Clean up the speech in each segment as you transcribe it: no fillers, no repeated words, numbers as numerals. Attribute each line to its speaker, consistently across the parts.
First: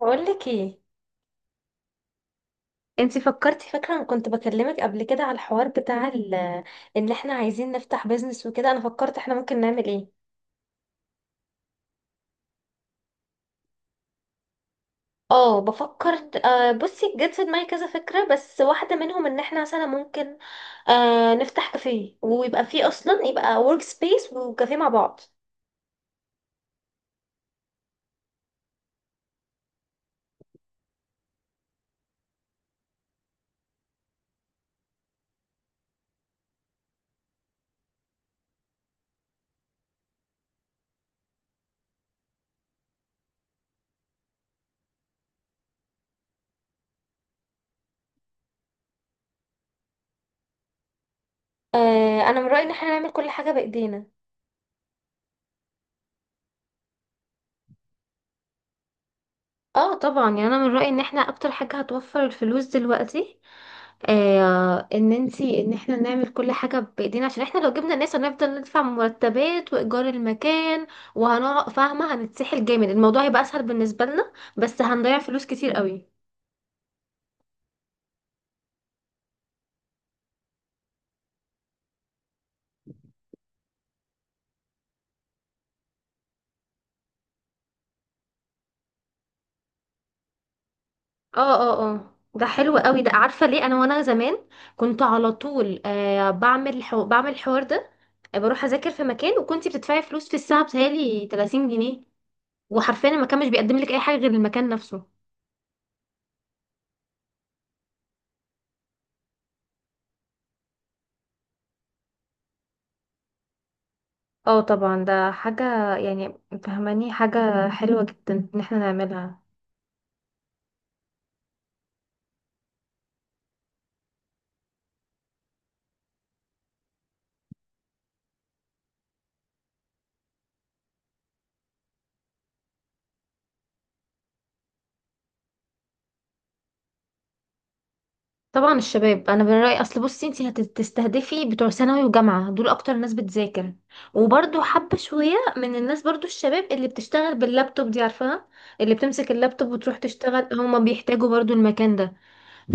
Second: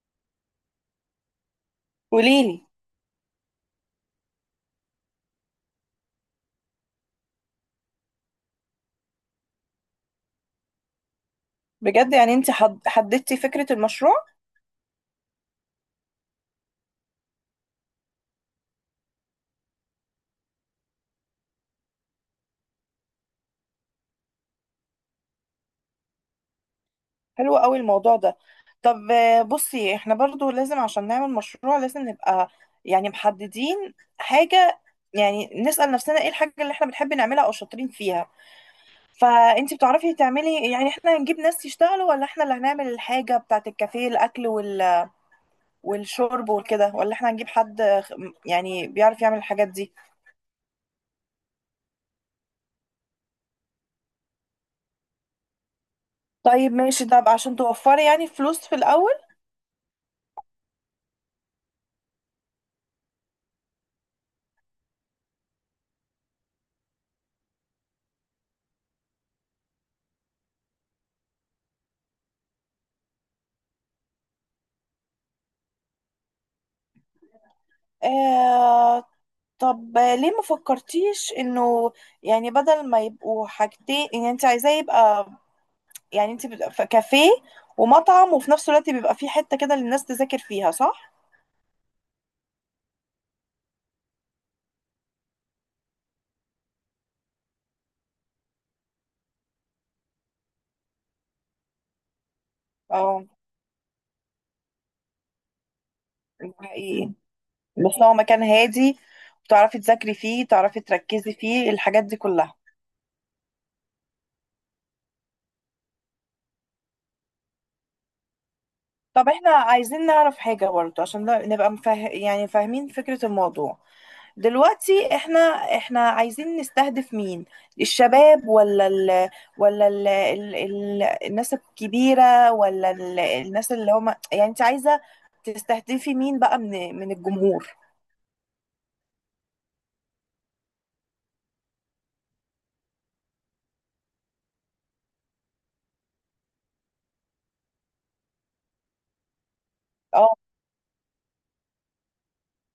Speaker 1: بقول لك ايه؟
Speaker 2: قوليلي
Speaker 1: انتي فكرتي، فاكره انا كنت بكلمك قبل كده على الحوار بتاع ان احنا عايزين نفتح بيزنس وكده. انا فكرت احنا ممكن نعمل ايه.
Speaker 2: بجد. يعني انت حددتي فكرة المشروع؟
Speaker 1: اه، بفكر. بصي، جت في دماغي كذا فكره، بس واحده منهم ان احنا مثلا ممكن نفتح كافيه، ويبقى فيه اصلا، يبقى ورك سبيس وكافيه مع بعض.
Speaker 2: حلو قوي الموضوع ده. طب، بصي، احنا برضو لازم عشان نعمل مشروع لازم نبقى يعني محددين حاجة. يعني نسأل نفسنا ايه الحاجة اللي احنا بنحب نعملها او شاطرين فيها، فانت بتعرفي تعملي؟ يعني احنا هنجيب ناس يشتغلوا، ولا احنا اللي هنعمل الحاجة بتاعت الكافيه، الاكل والشرب وكده، ولا احنا هنجيب حد يعني بيعرف يعمل الحاجات دي؟
Speaker 1: انا من رايي ان احنا نعمل كل حاجه بايدينا.
Speaker 2: طيب ماشي، ده بقى عشان توفري يعني فلوس في الاول.
Speaker 1: اه طبعا، يعني انا من رايي ان احنا اكتر حاجه هتوفر الفلوس دلوقتي، ان احنا نعمل كل حاجة بايدينا، عشان احنا لو جبنا ناس هنفضل ندفع مرتبات وايجار المكان، وهنقعد فاهمة، هنتسحل جامد. الموضوع هيبقى اسهل بالنسبة لنا، بس هنضيع فلوس كتير قوي.
Speaker 2: آه. طب ليه ما فكرتيش انه يعني بدل ما يبقوا حاجتين، ان انت عايزاه يبقى يعني انت كافيه ومطعم، وفي نفس الوقت بيبقى فيه حتة كده للناس تذاكر فيها، صح؟
Speaker 1: اه، اه، اه، ده حلو قوي ده. عارفة ليه؟ انا وانا زمان كنت على طول بعمل بعمل الحوار ده. بروح اذاكر في مكان، وكنتي بتدفعي فلوس في الساعة، بتهيألي 30 جنيه. وحرفيا
Speaker 2: اه،
Speaker 1: المكان مش بيقدم لك اي حاجة غير المكان نفسه.
Speaker 2: ده حقيقي. بس هو مكان هادي، وتعرفي تذاكري فيه، تعرفي تركزي فيه الحاجات دي كلها.
Speaker 1: اه طبعا، ده حاجة يعني فهماني حاجة حلوة جدا ان احنا
Speaker 2: طب
Speaker 1: نعملها.
Speaker 2: احنا عايزين نعرف حاجة برضه عشان نبقى يعني فاهمين فكرة الموضوع. دلوقتي احنا عايزين نستهدف مين؟ الشباب، ولا الناس الكبيرة، ولا الناس اللي هم؟ يعني انت عايزة تستهدفي مين بقى، من الجمهور؟
Speaker 1: طبعا الشباب، انا من رأيي، اصل بصي انتي هتستهدفي بتوع ثانوي وجامعة، دول اكتر ناس بتذاكر. وبرضو حبة شوية من الناس، برضو الشباب اللي بتشتغل باللابتوب دي، عارفاها، اللي بتمسك اللابتوب وتروح
Speaker 2: اه.
Speaker 1: تشتغل، هما بيحتاجوا برضو المكان ده.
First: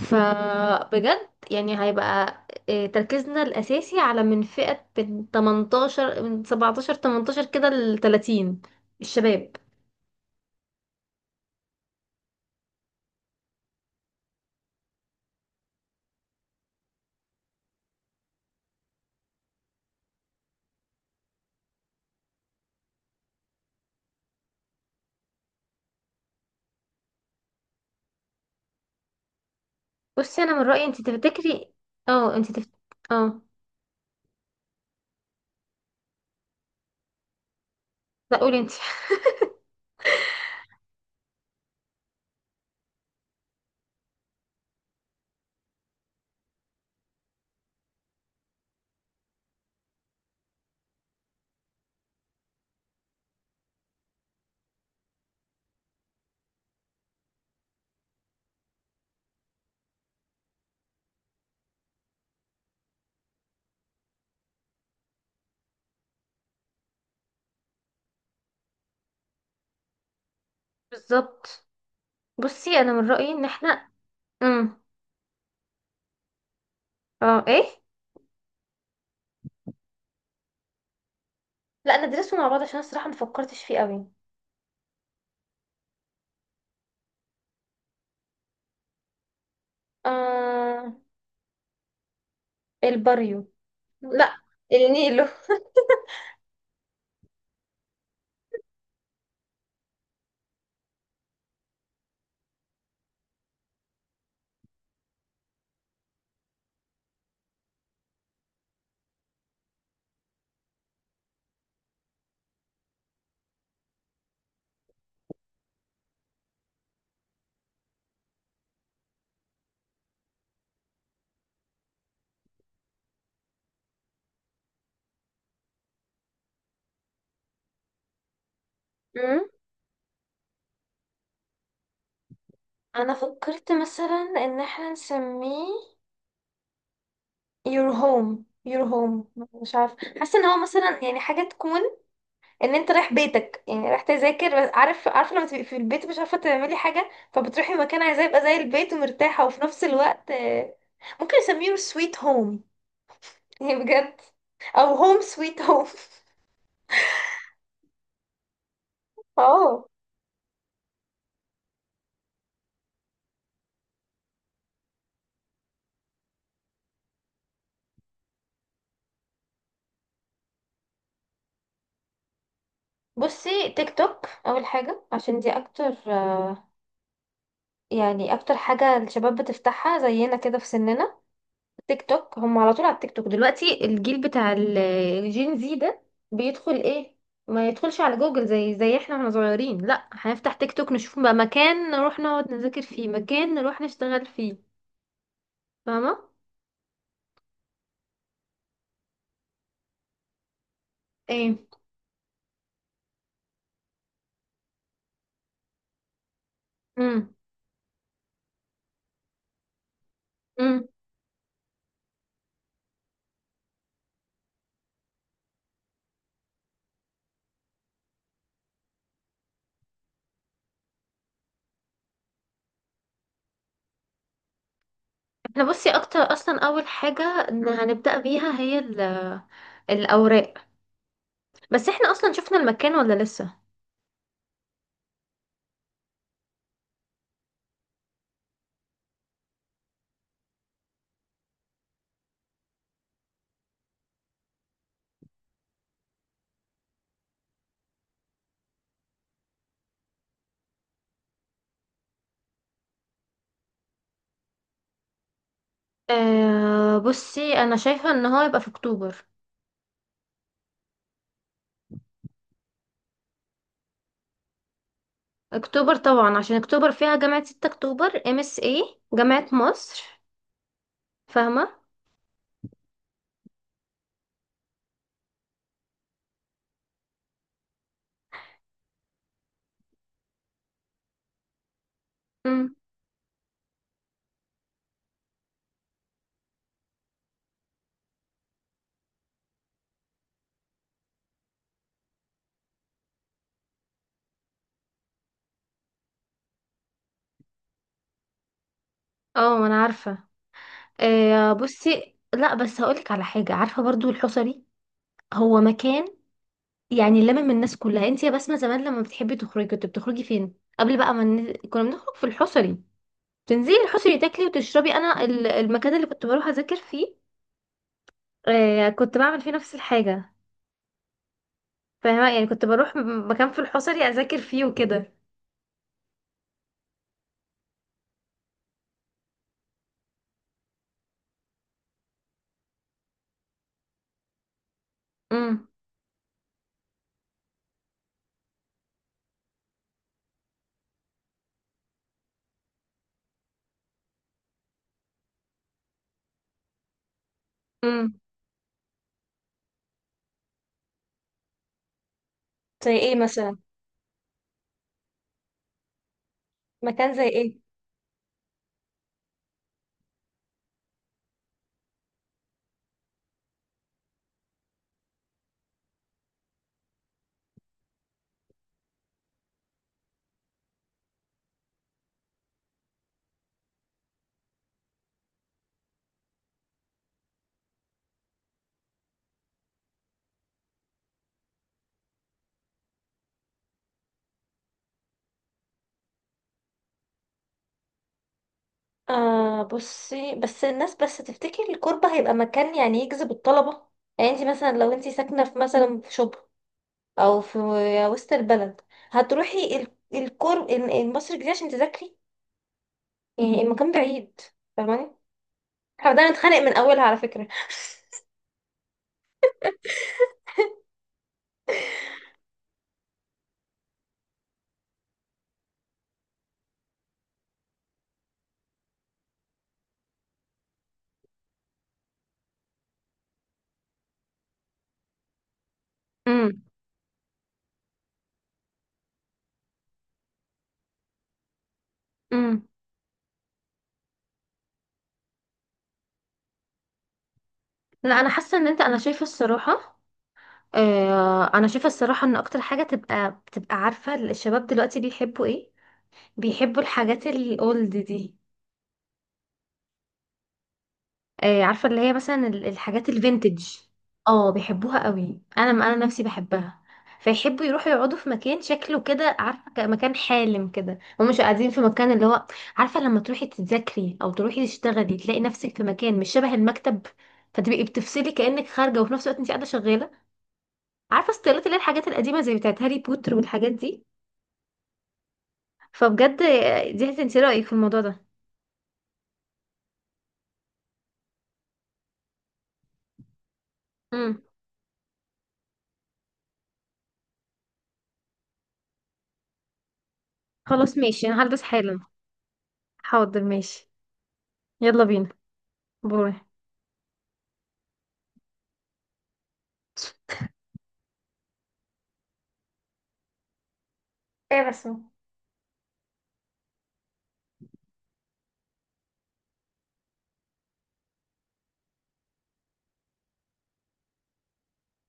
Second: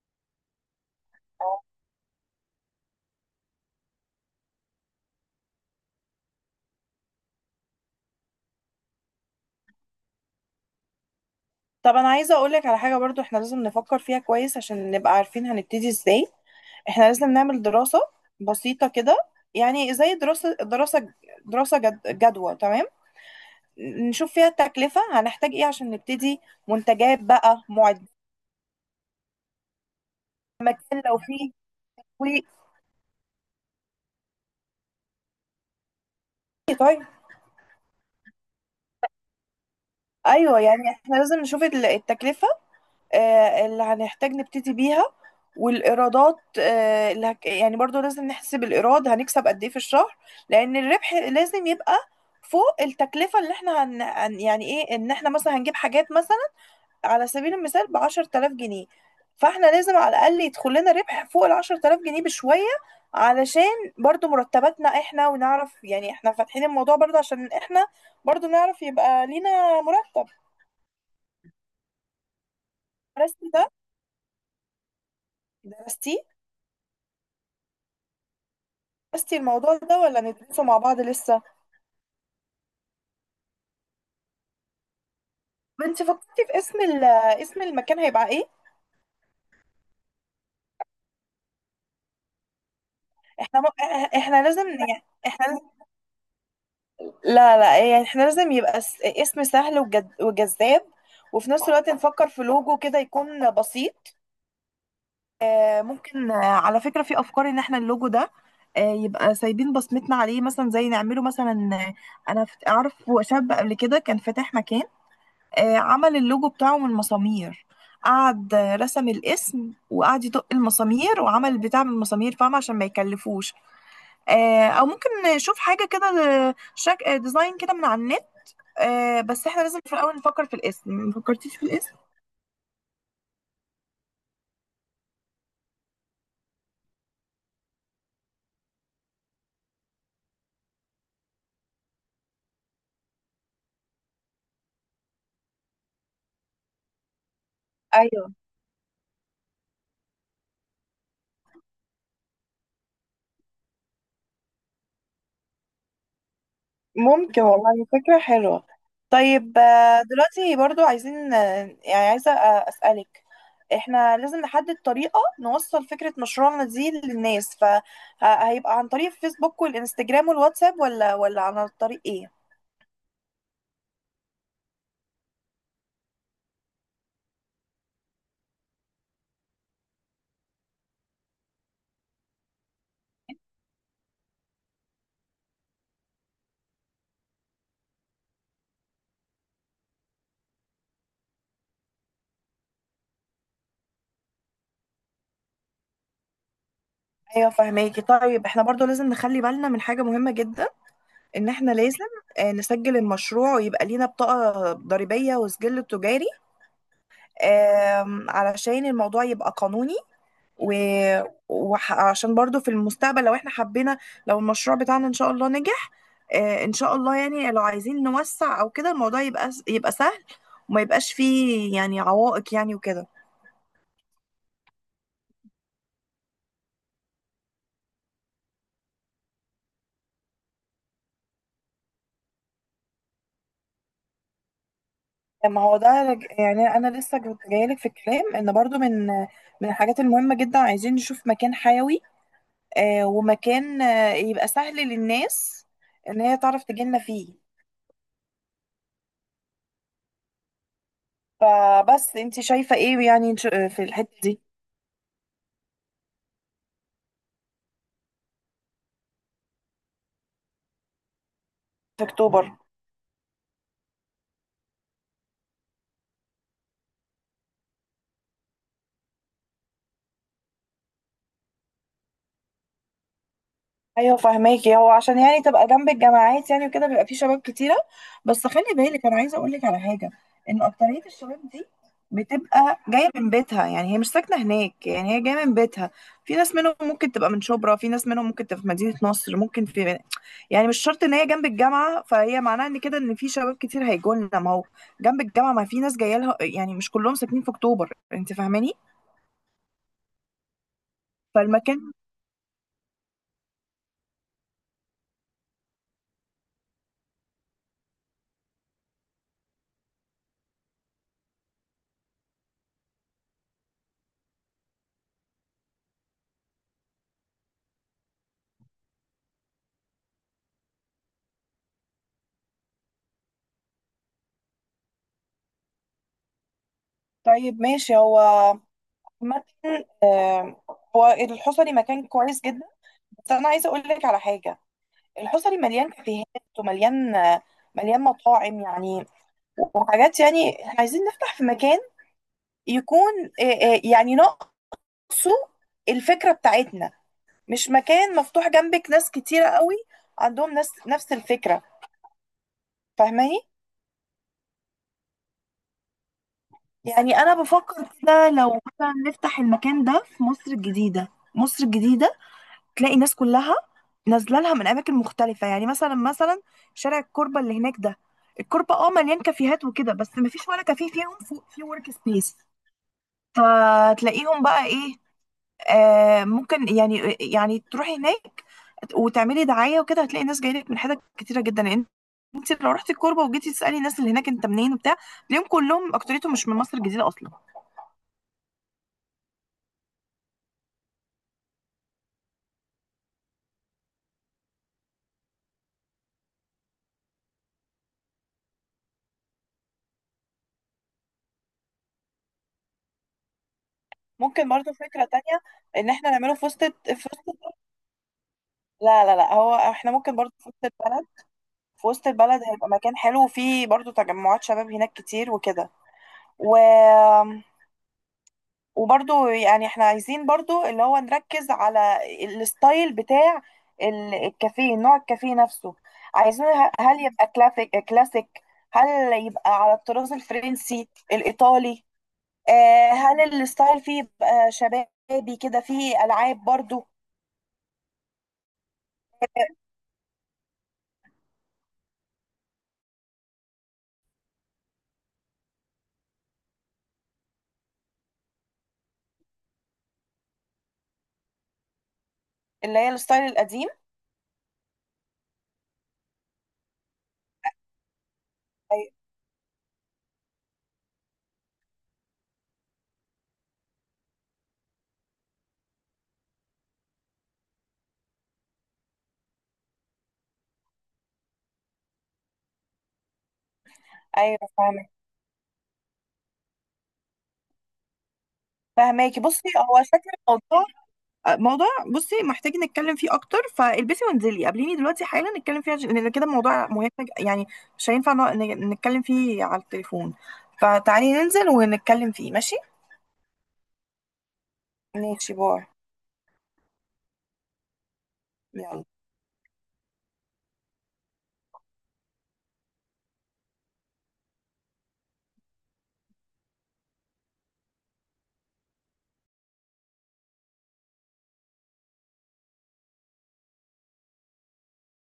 Speaker 1: فبجد يعني هيبقى تركيزنا الاساسي على فئة من 18، من 17 18 كده، ل 30، الشباب.
Speaker 2: طب انا عايزه اقولك على حاجه، برضو احنا لازم نفكر فيها كويس عشان نبقى عارفين هنبتدي ازاي. احنا لازم نعمل دراسه بسيطه كده، يعني زي دراسه جدوى، تمام؟ نشوف فيها التكلفه، هنحتاج ايه عشان نبتدي، منتجات بقى، معدات،
Speaker 1: بصي انا من رايي انت
Speaker 2: لو في.
Speaker 1: تفتكري. اه
Speaker 2: و-
Speaker 1: انت تفت... اه
Speaker 2: طيب.
Speaker 1: لا، قولي انت.
Speaker 2: ايوه، يعني احنا لازم نشوف التكلفه، اللي هنحتاج نبتدي بيها، والإيرادات. يعني برضو لازم نحسب الإيراد، هنكسب قد إيه في الشهر، لأن الربح لازم يبقى فوق التكلفة اللي احنا يعني ايه، ان احنا مثلا هنجيب حاجات، مثلا على سبيل المثال بـ10 تلاف جنيه، فاحنا لازم على الأقل يدخل لنا ربح فوق الـ10 تلاف جنيه بشوية، علشان برضو مرتباتنا احنا، ونعرف يعني احنا فاتحين الموضوع برضو عشان احنا برضو نعرف يبقى لينا مرتب.
Speaker 1: بالظبط. بصي انا من رايي ان
Speaker 2: درستي ده؟
Speaker 1: احنا، امم
Speaker 2: درستي؟
Speaker 1: اه ايه،
Speaker 2: درستي الموضوع ده ولا ندرسه مع بعض لسه؟
Speaker 1: لا، ندرسه مع بعض، عشان أنا الصراحه ما فكرتش فيه قوي.
Speaker 2: انت فكرتي في اسم المكان هيبقى ايه؟
Speaker 1: آه... الباريو.
Speaker 2: احنا
Speaker 1: لا،
Speaker 2: احنا لازم يعني
Speaker 1: النيلو.
Speaker 2: احنا لازم. لا، لا، يعني احنا لازم يبقى اسم سهل وجذاب، وفي نفس الوقت نفكر في لوجو كده يكون بسيط. ممكن، على فكرة، في افكار ان احنا اللوجو ده يبقى سايبين بصمتنا عليه، مثلا زي نعمله مثلا. اعرف شاب قبل كده كان فاتح مكان، عمل اللوجو بتاعه من مسامير، قعد رسم الاسم وقعد يدق المسامير وعمل البتاع من المسامير، فاهمة؟ عشان ما يكلفوش. او ممكن نشوف حاجة كده، آه، شك... آه، ديزاين كده من على النت.
Speaker 1: امم
Speaker 2: بس احنا لازم في الاول نفكر في الاسم، ما فكرتيش في الاسم؟
Speaker 1: انا فكرت مثلا ان احنا نسميه your home. Your home. مش عارفه، حاسه ان هو مثلا يعني حاجه تكون ان انت رايح بيتك، يعني رايح تذاكر بس. عارفه، لما تبقي في البيت مش عارفه تعملي حاجه، فبتروحي مكان عايزاه
Speaker 2: ايوه،
Speaker 1: يبقى زي البيت ومرتاحه، وفي نفس الوقت ممكن يسميه سويت هوم. يعني بجد، او هوم سويت هوم.
Speaker 2: ممكن والله، فكرة حلوة. طيب،
Speaker 1: اه
Speaker 2: دلوقتي برضو عايزين، عايزة أسألك، احنا لازم نحدد طريقة نوصل فكرة مشروعنا دي للناس، فهيبقى عن طريق الفيسبوك والإنستجرام والواتساب، ولا عن طريق ايه؟
Speaker 1: بصي، تيك توك اول حاجه، عشان دي اكتر يعني اكتر حاجه الشباب بتفتحها زينا كده في سننا. تيك توك، هم على طول على التيك توك دلوقتي. الجيل بتاع الجين زي ده بيدخل ايه؟ ما يدخلش على جوجل زي احنا واحنا صغيرين. لا، هنفتح تيك توك نشوف بقى مكان نروح نقعد نذاكر فيه، مكان نروح نشتغل فيه، فاهمة؟
Speaker 2: ايوه، فهماكي. طيب احنا برضو لازم نخلي بالنا من حاجة مهمة جدا، ان
Speaker 1: ايه.
Speaker 2: احنا لازم نسجل المشروع ويبقى لينا بطاقة ضريبية وسجل تجاري،
Speaker 1: امم.
Speaker 2: علشان الموضوع يبقى قانوني. و...
Speaker 1: امم.
Speaker 2: وعشان برضو في المستقبل، لو احنا حبينا، لو المشروع بتاعنا ان شاء الله نجح، ان شاء الله، يعني لو عايزين نوسع او كده الموضوع يبقى سهل، وما يبقاش فيه يعني عوائق، يعني وكده.
Speaker 1: احنا بصي، اكتر اصلا اول حاجة إن هنبدأ بيها هي الاوراق. بس احنا اصلا شفنا المكان ولا لسه؟
Speaker 2: ما هو ده يعني انا لسه جايلك في الكلام، ان برضو من الحاجات المهمة جدا عايزين نشوف مكان حيوي، ومكان يبقى سهل للناس ان هي تعرف تجيلنا فيه. فبس انت شايفة ايه، يعني في الحتة دي؟
Speaker 1: آه بصي، انا شايفة ان هو يبقى في اكتوبر.
Speaker 2: في اكتوبر؟
Speaker 1: اكتوبر طبعا، عشان اكتوبر فيها جامعة 6 اكتوبر، MSA، جامعة مصر، فاهمة؟
Speaker 2: ايوه، فهماكي، هو عشان يعني تبقى جنب الجامعات يعني وكده، بيبقى فيه شباب كتيره. بس خلي بالك، انا عايزه اقول لك على حاجه، ان اكتريه الشباب دي
Speaker 1: امم.
Speaker 2: بتبقى جايه من بيتها، يعني هي مش ساكنه هناك، يعني هي جايه من بيتها. في ناس منهم ممكن تبقى من شبرا، في ناس منهم ممكن تبقى في مدينه نصر، ممكن في، يعني مش شرط ان هي جنب الجامعه. فهي معناها ان كده ان في شباب كتير هيجوا لنا، ما هو جنب الجامعه، ما في ناس جايه لها، يعني مش كلهم ساكنين في اكتوبر، انت فاهماني؟
Speaker 1: اه، ما انا عارفة. آه
Speaker 2: فالمكان،
Speaker 1: بصي، لا بس هقولك على حاجة، عارفة برضو الحصري. هو مكان يعني لمم الناس كلها. انت يا بسمة زمان لما بتحبي تخرجي كنت بتخرجي فين؟ قبل بقى، ما كنا بنخرج في الحصري، تنزلي الحصري تاكلي وتشربي. انا المكان اللي كنت بروح اذاكر فيه، آه، كنت بعمل فيه نفس الحاجة، فاهمة؟ يعني كنت بروح مكان في الحصري اذاكر فيه وكده.
Speaker 2: طيب ماشي. هو عامة، آه، هو الحصري مكان كويس جدا، بس انا عايزه اقول لك على حاجه: الحصري
Speaker 1: امم.
Speaker 2: مليان كافيهات، ومليان آه، مليان مطاعم يعني وحاجات، يعني إحنا عايزين نفتح في مكان يكون، آه، يعني ناقصه الفكره بتاعتنا، مش مكان
Speaker 1: امم.
Speaker 2: مفتوح جنبك ناس كتيره قوي عندهم ناس نفس الفكره،
Speaker 1: زي ايه
Speaker 2: فاهماني؟
Speaker 1: مثلا؟ مكان
Speaker 2: يعني
Speaker 1: زي
Speaker 2: انا
Speaker 1: ايه؟
Speaker 2: بفكر كده، لو مثلا نفتح المكان ده في مصر الجديده. مصر الجديده تلاقي الناس كلها نازله لها من اماكن مختلفه، يعني مثلا شارع الكوربه اللي هناك ده. الكوربه اه مليان كافيهات وكده، بس ما فيش ولا كافيه فيهم فوق في ورك سبيس. فتلاقيهم بقى ايه، ممكن يعني تروحي هناك وتعملي دعايه وكده، هتلاقي ناس جايه لك من حتت كتيره جدا، لان انت لو رحتي الكوربه وجيتي تسالي الناس اللي هناك انت منين وبتاع، تلاقيهم كلهم اكتريتهم مش من مصر الجديده اصلا.
Speaker 1: آه بصي، بس الناس، بس تفتكر الكوربة هيبقى مكان يعني يجذب الطلبة؟ يعني انت مثلا، لو انت ساكنة في مثلا في شبرا، او في وسط البلد، هتروحي مصر الجديدة عشان تذاكري؟ يعني المكان بعيد،
Speaker 2: ممكن برضو فكرة
Speaker 1: فاهماني؟
Speaker 2: تانية، ان احنا
Speaker 1: احنا بدأنا
Speaker 2: نعمله في
Speaker 1: نتخانق من اولها على فكرة.
Speaker 2: وسط. لا، لا، لا، هو احنا ممكن برضو في وسط البلد هيبقى مكان حلو، وفيه برضو تجمعات شباب هناك كتير وكده. و... وبرضو يعني احنا عايزين برضو اللي هو نركز على الستايل بتاع الكافيه، نوع الكافيه نفسه. عايزين،
Speaker 1: امم.
Speaker 2: هل يبقى كلاسيك كلاسيك؟ هل يبقى على الطراز الفرنسي الايطالي؟
Speaker 1: امم.
Speaker 2: هل الستايل فيه يبقى شبابي كده، فيه العاب برضو؟
Speaker 1: لا، انا حاسه ان انت، انا شايفه الصراحه ان اكتر حاجه، بتبقى عارفه الشباب دلوقتي بيحبوا ايه، بيحبوا الحاجات الاولد دي. عارفة اللي هي مثلا
Speaker 2: اللي هي
Speaker 1: الحاجات
Speaker 2: الستايل
Speaker 1: الفينتج،
Speaker 2: القديم.
Speaker 1: اه بيحبوها قوي. انا نفسي بحبها. فيحبوا يروحوا يقعدوا في مكان
Speaker 2: أي-
Speaker 1: شكله كده، عارفة، مكان حالم كده، ومش قاعدين في مكان اللي هو، عارفة، لما تروحي تذاكري او تروحي تشتغلي تلاقي نفسك في مكان مش شبه المكتب، فتبقي بتفصلي كأنك خارجة، وفي نفس الوقت انت قاعدة شغالة. عارفة ستايلات، اللي هي الحاجات القديمة زي بتاعت هاري بوتر والحاجات دي.
Speaker 2: ايوه، فاهمك،
Speaker 1: فبجد دي هتنسي رأيك في الموضوع ده.
Speaker 2: فاهماكي. بصي هو شكل الموضوع موضوع، بصي محتاج نتكلم فيه اكتر، فالبسي
Speaker 1: امم.
Speaker 2: وانزلي قابليني دلوقتي حالا نتكلم فيه، لان كده الموضوع مهم يعني مش هينفع نتكلم فيه على التليفون،
Speaker 1: خلاص
Speaker 2: فتعالي
Speaker 1: ماشي، انا
Speaker 2: ننزل
Speaker 1: هلبس حالا.
Speaker 2: ونتكلم فيه، ماشي؟
Speaker 1: حاضر، ماشي. يلا بينا.
Speaker 2: ماشي، باي.
Speaker 1: باي.
Speaker 2: يلا.
Speaker 1: ايه بس.